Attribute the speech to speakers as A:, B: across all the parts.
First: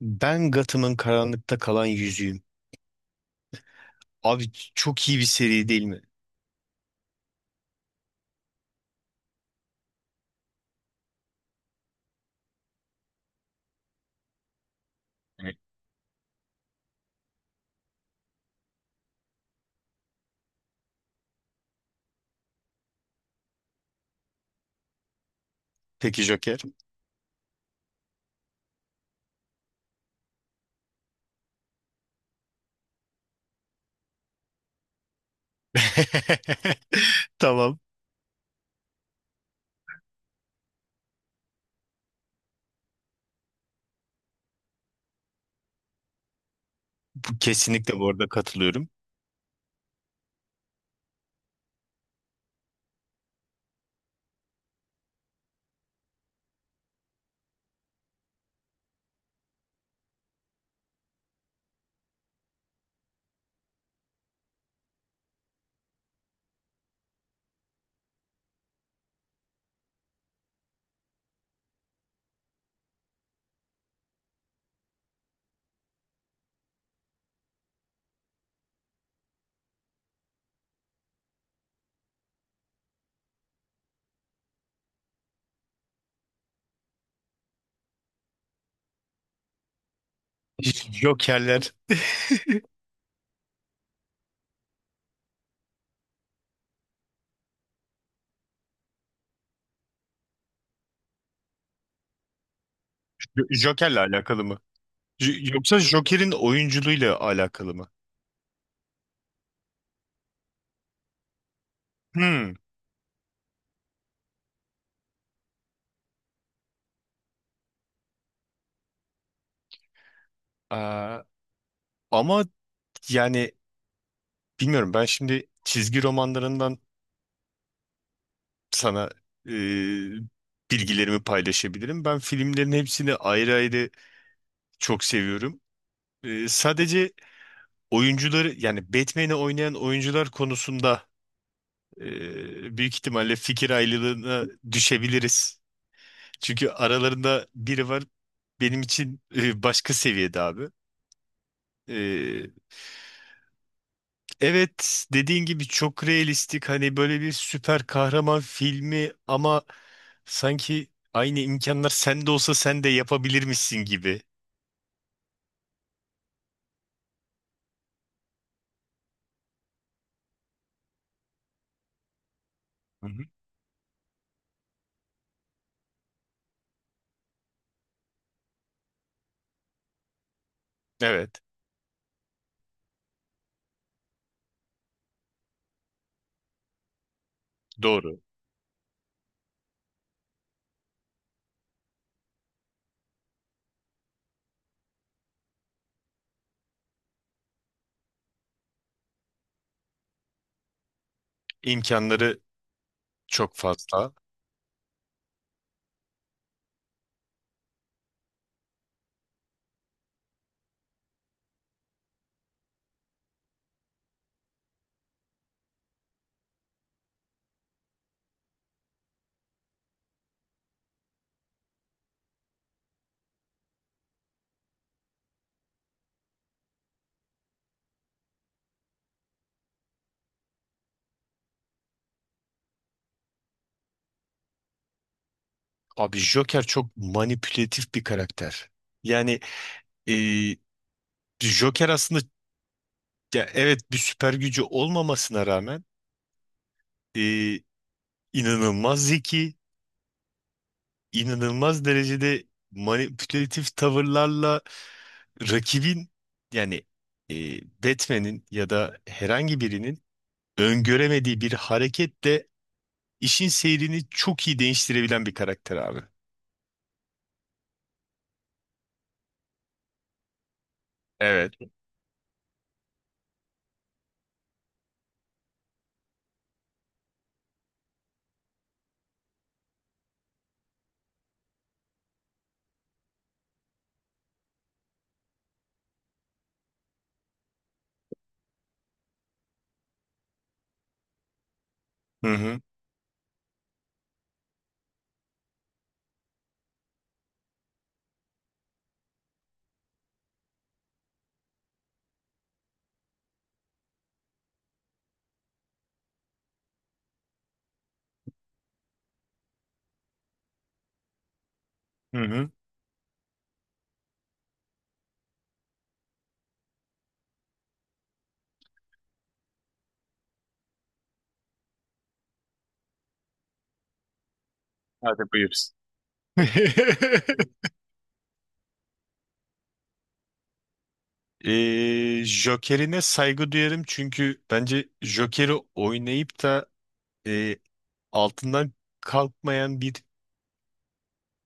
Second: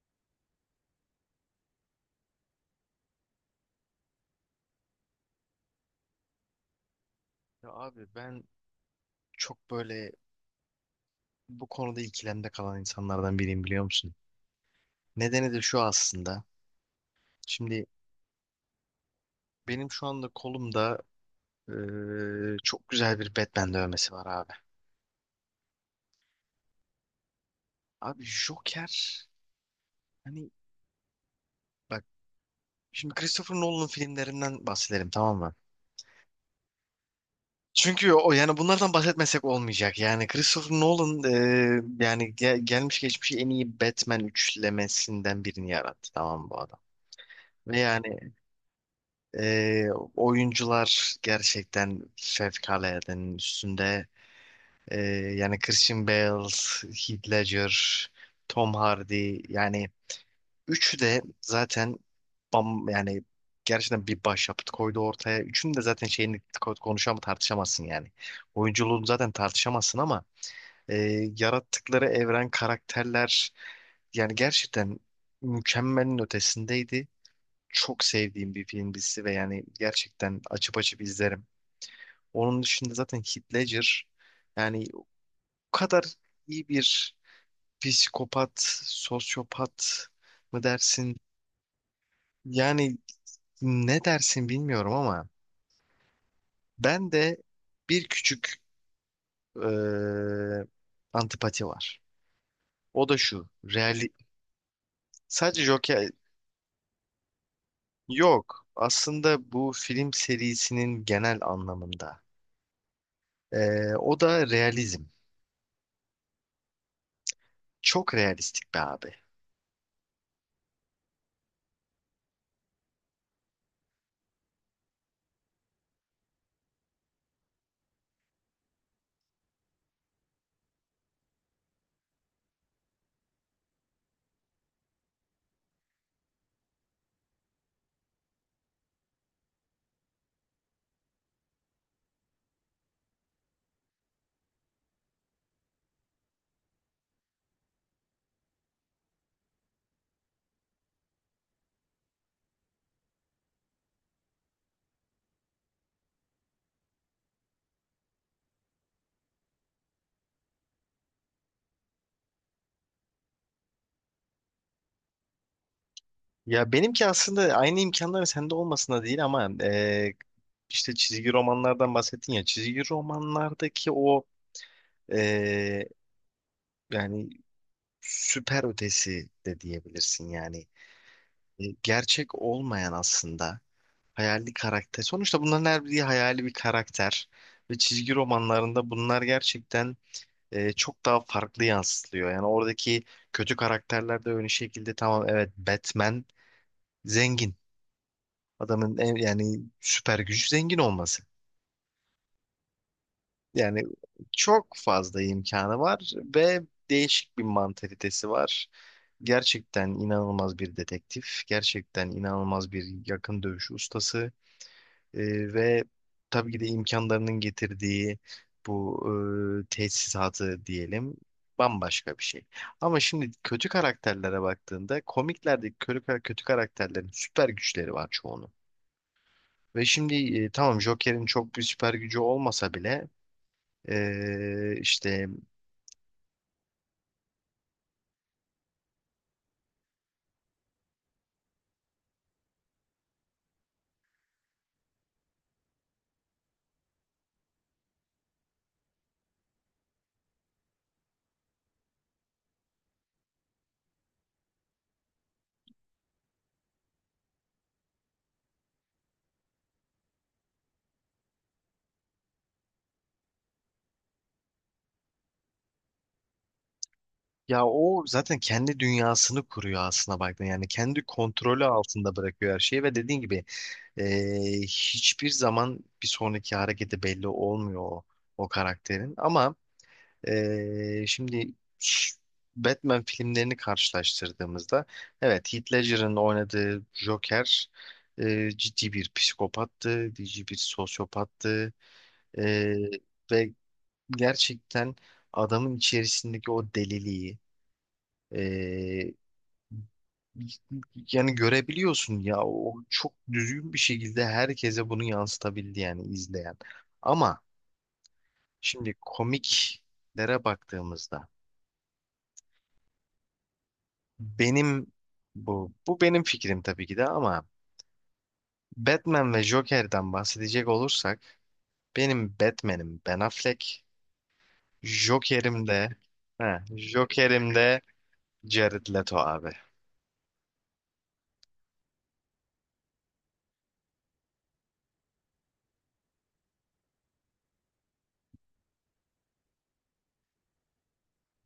A: Ben Gotham'ın karanlıkta kalan yüzüğüm. Abi çok iyi bir seri değil mi?
B: Ya abi ben çok böyle bu konuda ikilemde kalan insanlardan biriyim biliyor musun? Nedeni de şu aslında. Şimdi benim şu anda kolumda çok güzel bir Batman dövmesi var abi.
A: Peki Joker.
B: Abi Joker hani bak şimdi Christopher Nolan'ın filmlerinden bahsedelim tamam mı?
A: Tamam.
B: Çünkü o yani bunlardan bahsetmesek olmayacak. Yani Christopher Nolan yani gelmiş geçmiş en iyi Batman üçlemesinden birini yarattı tamam mı bu adam.
A: Bu
B: Ve
A: kesinlikle bu
B: yani
A: arada katılıyorum.
B: Ee, oyuncular gerçekten fevkaladenin üstünde. Ee, yani Christian Bale, Heath Ledger, Tom Hardy yani üçü de zaten bam yani gerçekten bir başyapıt koydu ortaya. Üçünün de zaten şeyini konuşamam tartışamazsın yani. Oyunculuğunu zaten tartışamazsın ama e, yarattıkları evren, karakterler yani gerçekten mükemmelin ötesindeydi, çok sevdiğim bir film dizisi ve yani gerçekten açıp açıp izlerim. Onun dışında zaten Heath Ledger yani o kadar iyi bir psikopat, sosyopat mı dersin?
A: Jokerler
B: Yani ne dersin bilmiyorum ama ben de bir küçük eee, antipati var. O da şu.
A: Joker'le
B: Reali
A: alakalı mı?
B: sadece
A: Yoksa
B: Joker
A: Joker'in oyunculuğuyla alakalı mı?
B: yok. Aslında bu film serisinin genel anlamında.
A: Hmm.
B: O da realizm. Çok realistik be abi.
A: Aa, ama yani bilmiyorum ben şimdi çizgi romanlarından sana e, bilgilerimi paylaşabilirim. Ben filmlerin hepsini ayrı ayrı çok seviyorum. Sadece oyuncuları yani Batman'i oynayan oyuncular konusunda büyük ihtimalle fikir ayrılığına düşebiliriz. Çünkü aralarında biri var benim için başka seviyede abi. E, evet, dediğin gibi çok realistik hani böyle bir süper kahraman filmi ama sanki aynı imkanlar sende olsa sen de yapabilirmişsin gibi.
B: Ya benimki aslında aynı imkanların sende olmasına değil ama işte çizgi romanlardan bahsettin ya. Çizgi
A: Hı hı.
B: romanlardaki o eee, yani süper ötesi de diyebilirsin yani.
A: Evet,
B: Gerçek olmayan aslında hayali karakter. Sonuçta bunların her biri hayali bir karakter. Ve çizgi
A: doğru.
B: romanlarında bunlar gerçekten çok daha farklı yansıtılıyor. Yani oradaki kötü karakterler de öyle şekilde, tamam evet Batman zengin. Adamın en, yani süper gücü zengin olması.
A: İmkanları çok
B: Yani
A: fazla.
B: çok fazla imkanı var ve değişik bir mantalitesi var. Gerçekten inanılmaz bir dedektif, gerçekten inanılmaz bir yakın dövüş ustası. Ve tabii ki de imkanlarının getirdiği bu tesisatı diyelim bambaşka bir şey. Ama şimdi kötü karakterlere baktığında komiklerdeki kötü karakterlerin süper güçleri var çoğunun. Ve şimdi tamam Joker'in çok bir süper gücü olmasa bile işte
A: Abi Joker çok manipülatif bir karakter. Yani e, Joker aslında ya evet bir süper gücü olmamasına rağmen e, inanılmaz zeki, inanılmaz derecede manipülatif tavırlarla rakibin yani e, Batman'in ya da herhangi birinin öngöremediği bir hareketle işin seyrini çok iyi değiştirebilen bir karakter abi.
B: ya o zaten kendi dünyasını kuruyor aslına baktığında. Yani kendi
A: Evet.
B: kontrolü altında bırakıyor her şeyi ve dediğin gibi e, hiçbir zaman bir sonraki hareketi belli olmuyor o karakterin. Ama şimdi ş- Batman filmlerini karşılaştırdığımızda evet Heath Ledger'ın oynadığı Joker ciddi bir psikopattı, ciddi bir sosyopattı.
A: Hı hı.
B: Ee, ve gerçekten adamın içerisindeki o deliliği ee, yani görebiliyorsun ya, o çok düzgün bir şekilde herkese bunu yansıtabildi yani izleyen. Ama şimdi komiklere baktığımızda
A: Hı hı.
B: benim bu benim fikrim tabii ki de ama Batman ve Joker'den bahsedecek olursak benim Batman'im Ben Affleck,
A: Hadi buyur.
B: Joker'im de he, Joker'im de Jared Leto abi.
A: Ee, Joker'ine saygı duyarım çünkü bence Joker'i oynayıp da e, altından kalkmayan bir,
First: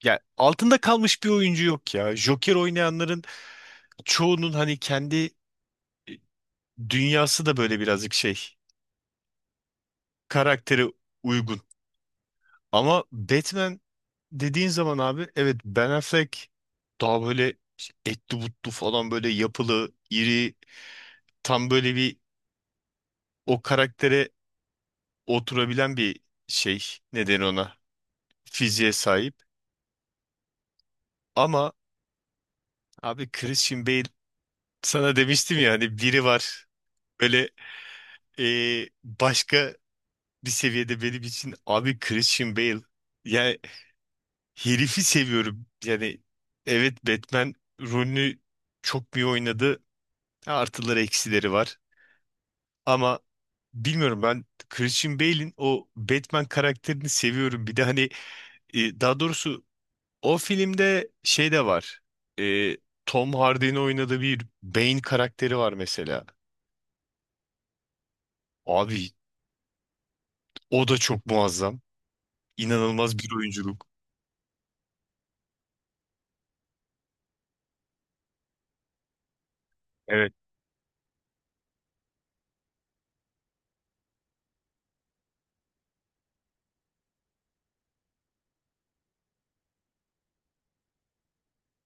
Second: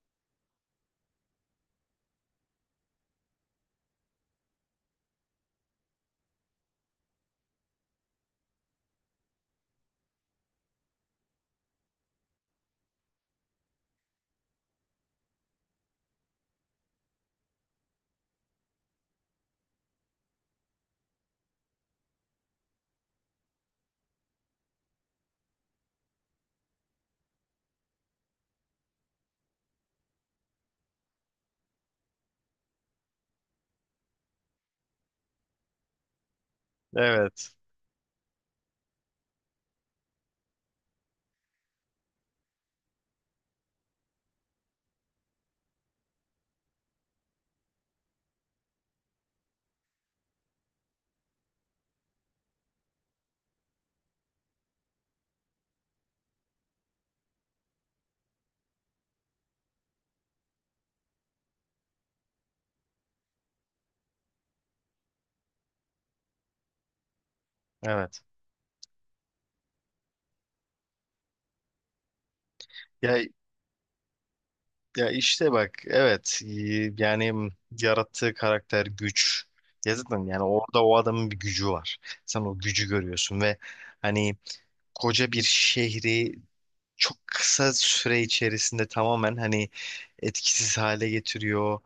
A: ya altında kalmış bir oyuncu yok ya. Joker oynayanların çoğunun hani kendi e, dünyası da böyle birazcık şey, karaktere uygun. Ama Batman dediğin zaman abi evet Ben Affleck daha böyle etli butlu falan, böyle yapılı, iri, tam böyle bir o karaktere oturabilen bir şey. Neden ona? Fiziğe sahip. Ama abi Christian Bale, sana demiştim ya hani biri var. Böyle
B: Evet,
A: e, başka bir seviyede benim için abi Christian Bale. Yani herifi seviyorum. Yani evet Batman rolünü çok iyi oynadı. Artıları eksileri var. Ama bilmiyorum, ben Christian Bale'in o Batman karakterini seviyorum. Bir de hani, daha doğrusu, o filmde şey de var. Ee, Tom Hardy'nin oynadığı bir Bane karakteri var mesela.
B: evet.
A: Abi o da çok muazzam. İnanılmaz
B: Ya,
A: bir oyunculuk.
B: ya işte bak, evet. Yani yarattığı karakter güç. Ya zaten
A: Evet,
B: yani orada o adamın bir gücü var. Sen o gücü görüyorsun ve hani koca bir şehri çok kısa süre içerisinde tamamen hani etkisiz hale getiriyor,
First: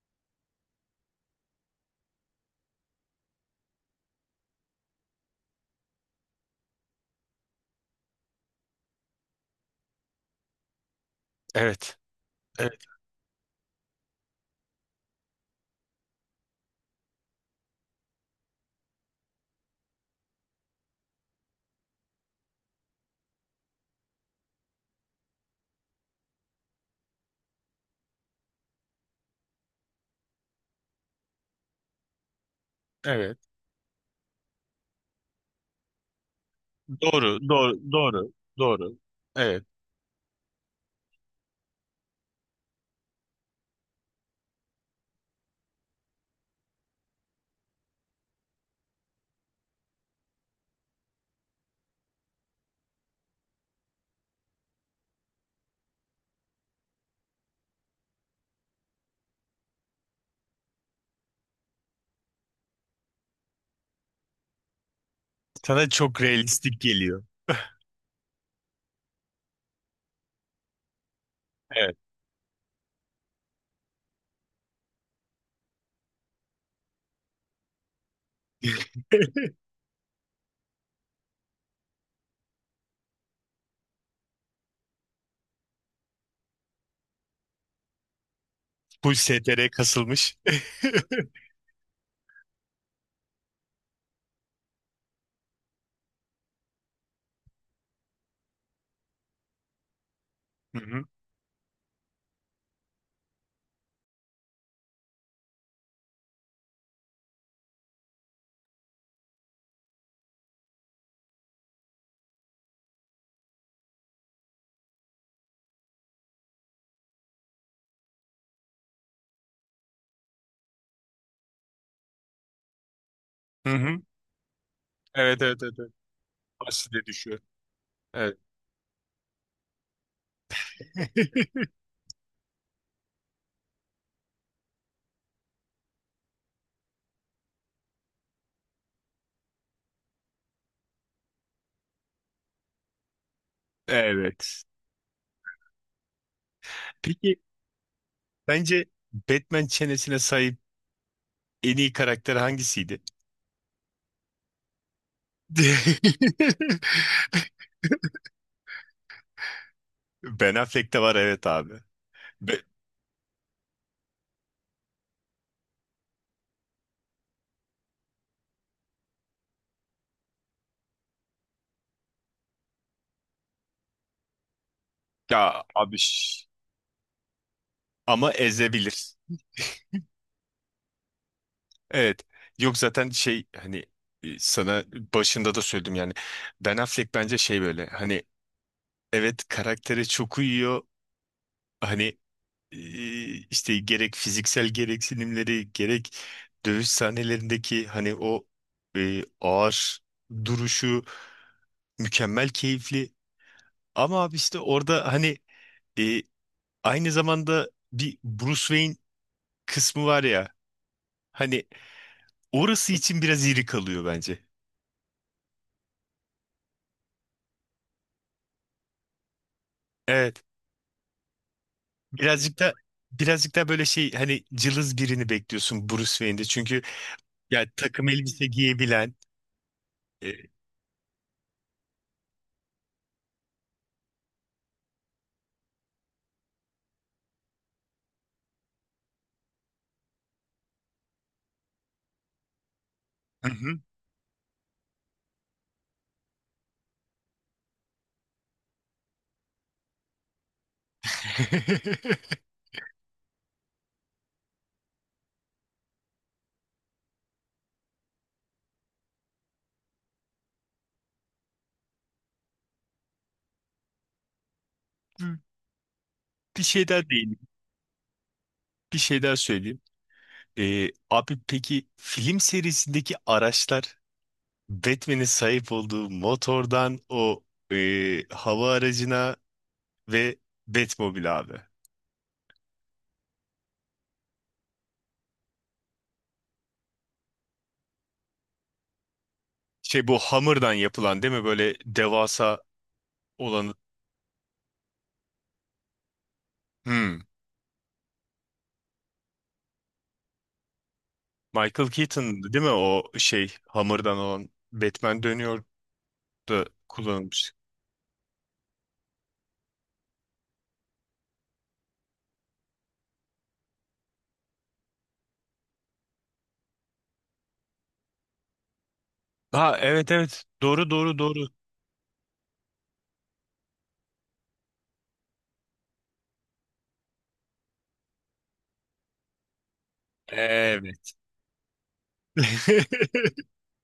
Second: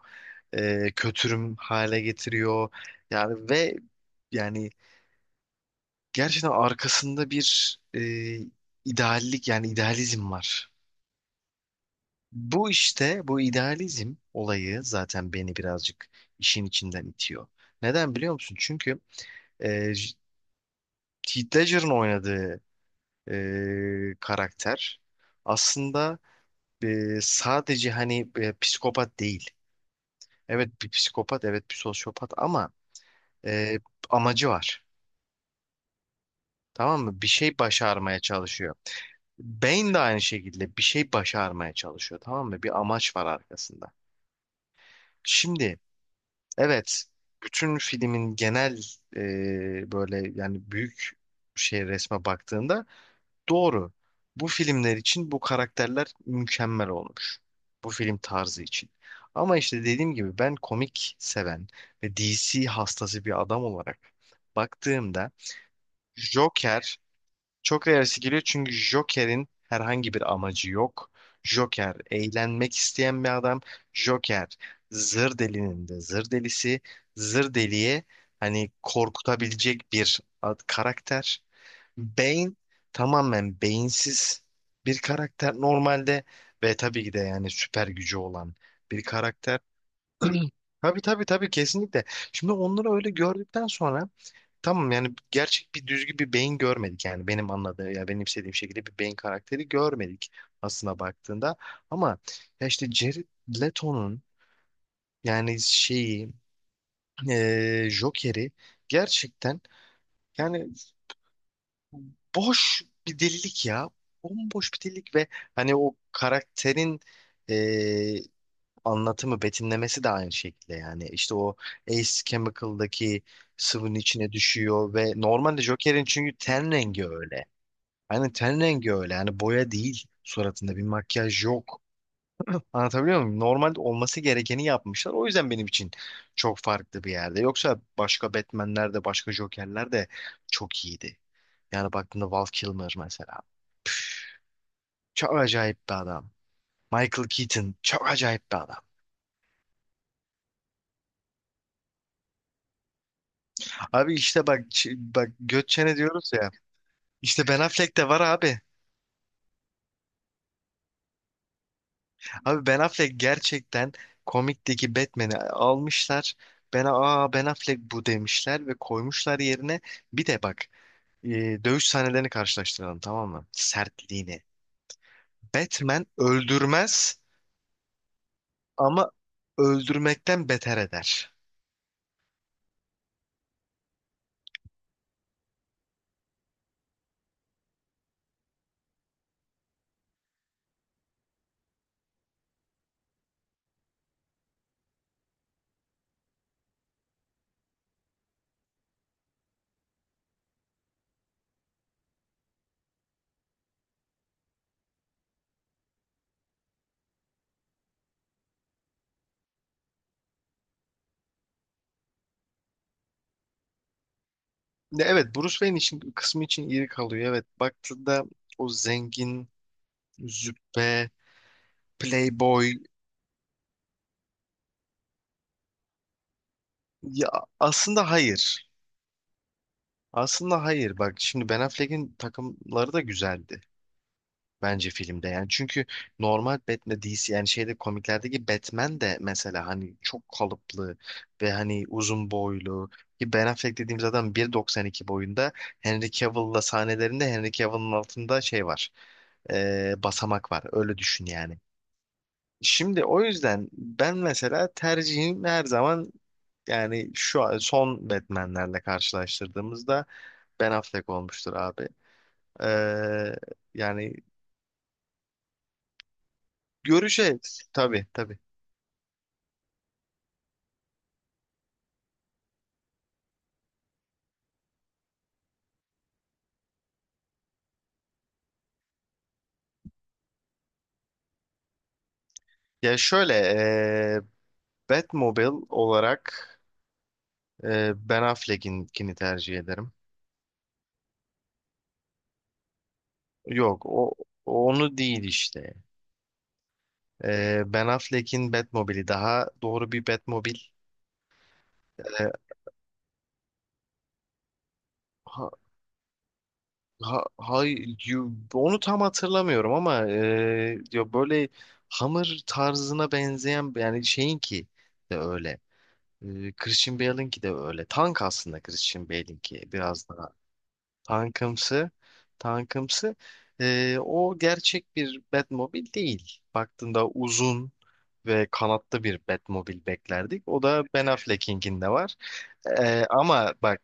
B: kötürüm hale getiriyor. Yani ve yani gerçekten arkasında bir ideallik yani idealizm var.
A: evet,
B: Bu
A: evet,
B: işte bu idealizm olayı zaten beni birazcık işin içinden itiyor. Neden biliyor musun? Çünkü e, J- Heath Ledger'ın oynadığı karakter aslında sadece hani psikopat değil. Evet bir psikopat, evet bir sosyopat ama
A: evet.
B: e, amacı var. Tamam mı? Bir
A: Doğru,
B: şey
A: doğru,
B: başarmaya
A: doğru,
B: çalışıyor.
A: doğru. Evet.
B: Bane de aynı şekilde bir şey başarmaya çalışıyor. Tamam mı? Bir amaç var arkasında. Şimdi evet, bütün filmin genel e, böyle yani büyük şey, resme baktığında doğru. Bu filmler için bu karakterler mükemmel olmuş. Bu film tarzı için. Ama işte dediğim gibi ben komik seven ve DC hastası bir adam olarak baktığımda
A: Sana çok realistik
B: Joker
A: geliyor.
B: çok realistik geliyor çünkü Joker'in herhangi bir amacı yok. Joker
A: Evet.
B: eğlenmek isteyen bir adam. Joker zır delinin de zır delisi. Zır deliye hani korkutabilecek bir karakter. Bane tamamen beyinsiz bir karakter normalde ve tabii ki de yani süper gücü olan bir
A: Bu
B: karakter.
A: STR'ye kasılmış.
B: Tabii tabii tabii kesinlikle. Şimdi onları öyle gördükten sonra tamam yani gerçek bir düzgün bir beyin görmedik yani benim anladığım ya benim istediğim şekilde bir beyin karakteri görmedik
A: Hı
B: aslına
A: hı.
B: baktığında ama ya işte Jared Leto'nun yani şeyi Joker'i gerçekten yani boş bir delilik ya bomboş bir delilik ve hani o karakterin eee, anlatımı betimlemesi de aynı şekilde yani işte o Ace Chemical'daki
A: Hı
B: sıvının
A: hı.
B: içine düşüyor ve
A: Evet,
B: normalde
A: evet, evet, evet.
B: Joker'in çünkü ten
A: Asile
B: rengi
A: düşüyor.
B: öyle. Aynen
A: Evet.
B: ten rengi öyle. Yani boya değil, suratında bir makyaj yok. Anlatabiliyor muyum? Normalde olması gerekeni yapmışlar. O yüzden benim için çok farklı bir yerde. Yoksa başka Batman'ler de başka Joker'ler de çok iyiydi. Yani baktığında Val Kilmer mesela.
A: Evet.
B: Çok acayip bir adam. Michael
A: Peki
B: Keaton çok acayip bir adam.
A: bence Batman çenesine sahip en iyi karakter hangisiydi?
B: Abi işte bak bak göt çene diyoruz ya. İşte Ben Affleck de var abi.
A: Ben Affleck'te var, evet abi. Be-
B: Abi Ben Affleck gerçekten komikteki Batman'i almışlar. Ben aa Ben Affleck bu demişler ve koymuşlar yerine. Bir de bak dövüş sahnelerini karşılaştıralım tamam mı? Sertliğini.
A: ya abi,
B: Batman öldürmez
A: ama
B: ama
A: ezebilir.
B: öldürmekten beter eder.
A: Evet. Yok, zaten şey hani sana başında da söyledim yani. Ben Affleck bence şey, böyle hani, evet karaktere çok uyuyor. Hani e, işte gerek fiziksel gereksinimleri, gerek dövüş sahnelerindeki hani o ağır duruşu mükemmel, keyifli. Ama abi işte orada hani e, Aynı zamanda bir Bruce Wayne kısmı var ya. Hani orası için biraz iri kalıyor bence.
B: Ya evet Bruce Wayne için kısmı için iri kalıyor. Evet baktığında o zengin,
A: Evet.
B: züppe,
A: Birazcık da
B: playboy,
A: birazcık da böyle şey hani, cılız birini bekliyorsun Bruce Wayne'de. Çünkü
B: ya
A: ya takım
B: aslında
A: elbise
B: hayır.
A: giyebilen. e,
B: Aslında hayır bak, şimdi Ben Affleck'in takımları da güzeldi bence filmde yani çünkü normal Batman DC yani şeyde komiklerdeki Batman de mesela hani çok kalıplı ve hani uzun boylu, ki Ben
A: hı
B: Affleck
A: hı.
B: dediğimiz adam 1.92 boyunda. Henry Cavill'la sahnelerinde Henry Cavill'ın altında şey var, basamak var öyle düşün yani. Şimdi o yüzden ben mesela tercihim her zaman yani şu an son Batman'lerle karşılaştırdığımızda Ben Affleck olmuştur abi. Ee, yani
A: Bir şey daha değil.
B: göreceğiz tabii tabii.
A: Bir şey daha söyleyeyim. Abi peki film serisindeki araçlar, Batman'in sahip olduğu motordan o hava aracına ve Batmobile abi.
B: Ya şöyle Batmobile olarak Ben Affleck'inkini tercih ederim.
A: Şey, bu hamurdan yapılan değil mi? Böyle devasa olan.
B: Yok o onu değil işte.
A: Hmm.
B: Ben Affleck'in Batmobile'i daha doğru bir Batmobile.
A: Michael
B: Ee,
A: Keaton değil mi o şey hamurdan olan Batman
B: ha,
A: dönüyor da
B: ha,
A: kullanılmış.
B: hay, onu tam hatırlamıyorum ama ya böyle Hammer tarzına benzeyen yani şeyinki de öyle. Christian Bale'inki de öyle. Tank aslında Christian Bale'inki
A: Ha
B: biraz
A: evet
B: da.
A: evet, doğru doğru doğru.
B: Tankımsı, tankımsı. O gerçek bir Batmobil değil. Baktığında uzun ve kanatlı bir Batmobil beklerdik. O da Ben
A: Evet.
B: Affleck'inkinde var. Ama bak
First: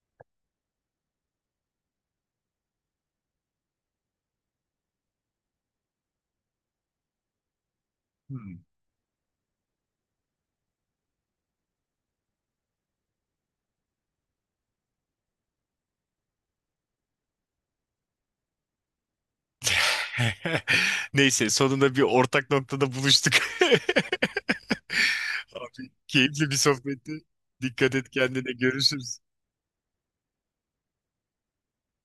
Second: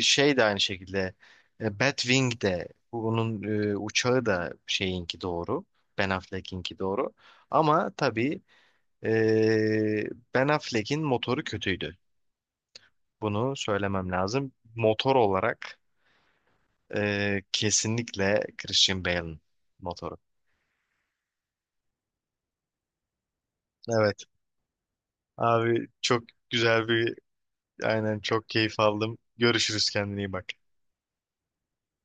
B: şey de aynı şekilde Batwing de bunun uçağı da şeyinki doğru. Ben Affleck'inki doğru. Ama tabii
A: Hmm.
B: Ben Affleck'in motoru kötüydü. Bunu söylemem lazım. Motor olarak kesinlikle Christian Bale'ın motoru.
A: Neyse, sonunda bir ortak noktada buluştuk.
B: Evet. Abi
A: Abi
B: çok
A: keyifli bir
B: güzel
A: sohbetti.
B: bir,
A: Dikkat et
B: aynen çok
A: kendine,
B: keyif aldım.
A: görüşürüz.
B: Görüşürüz, kendine iyi bak.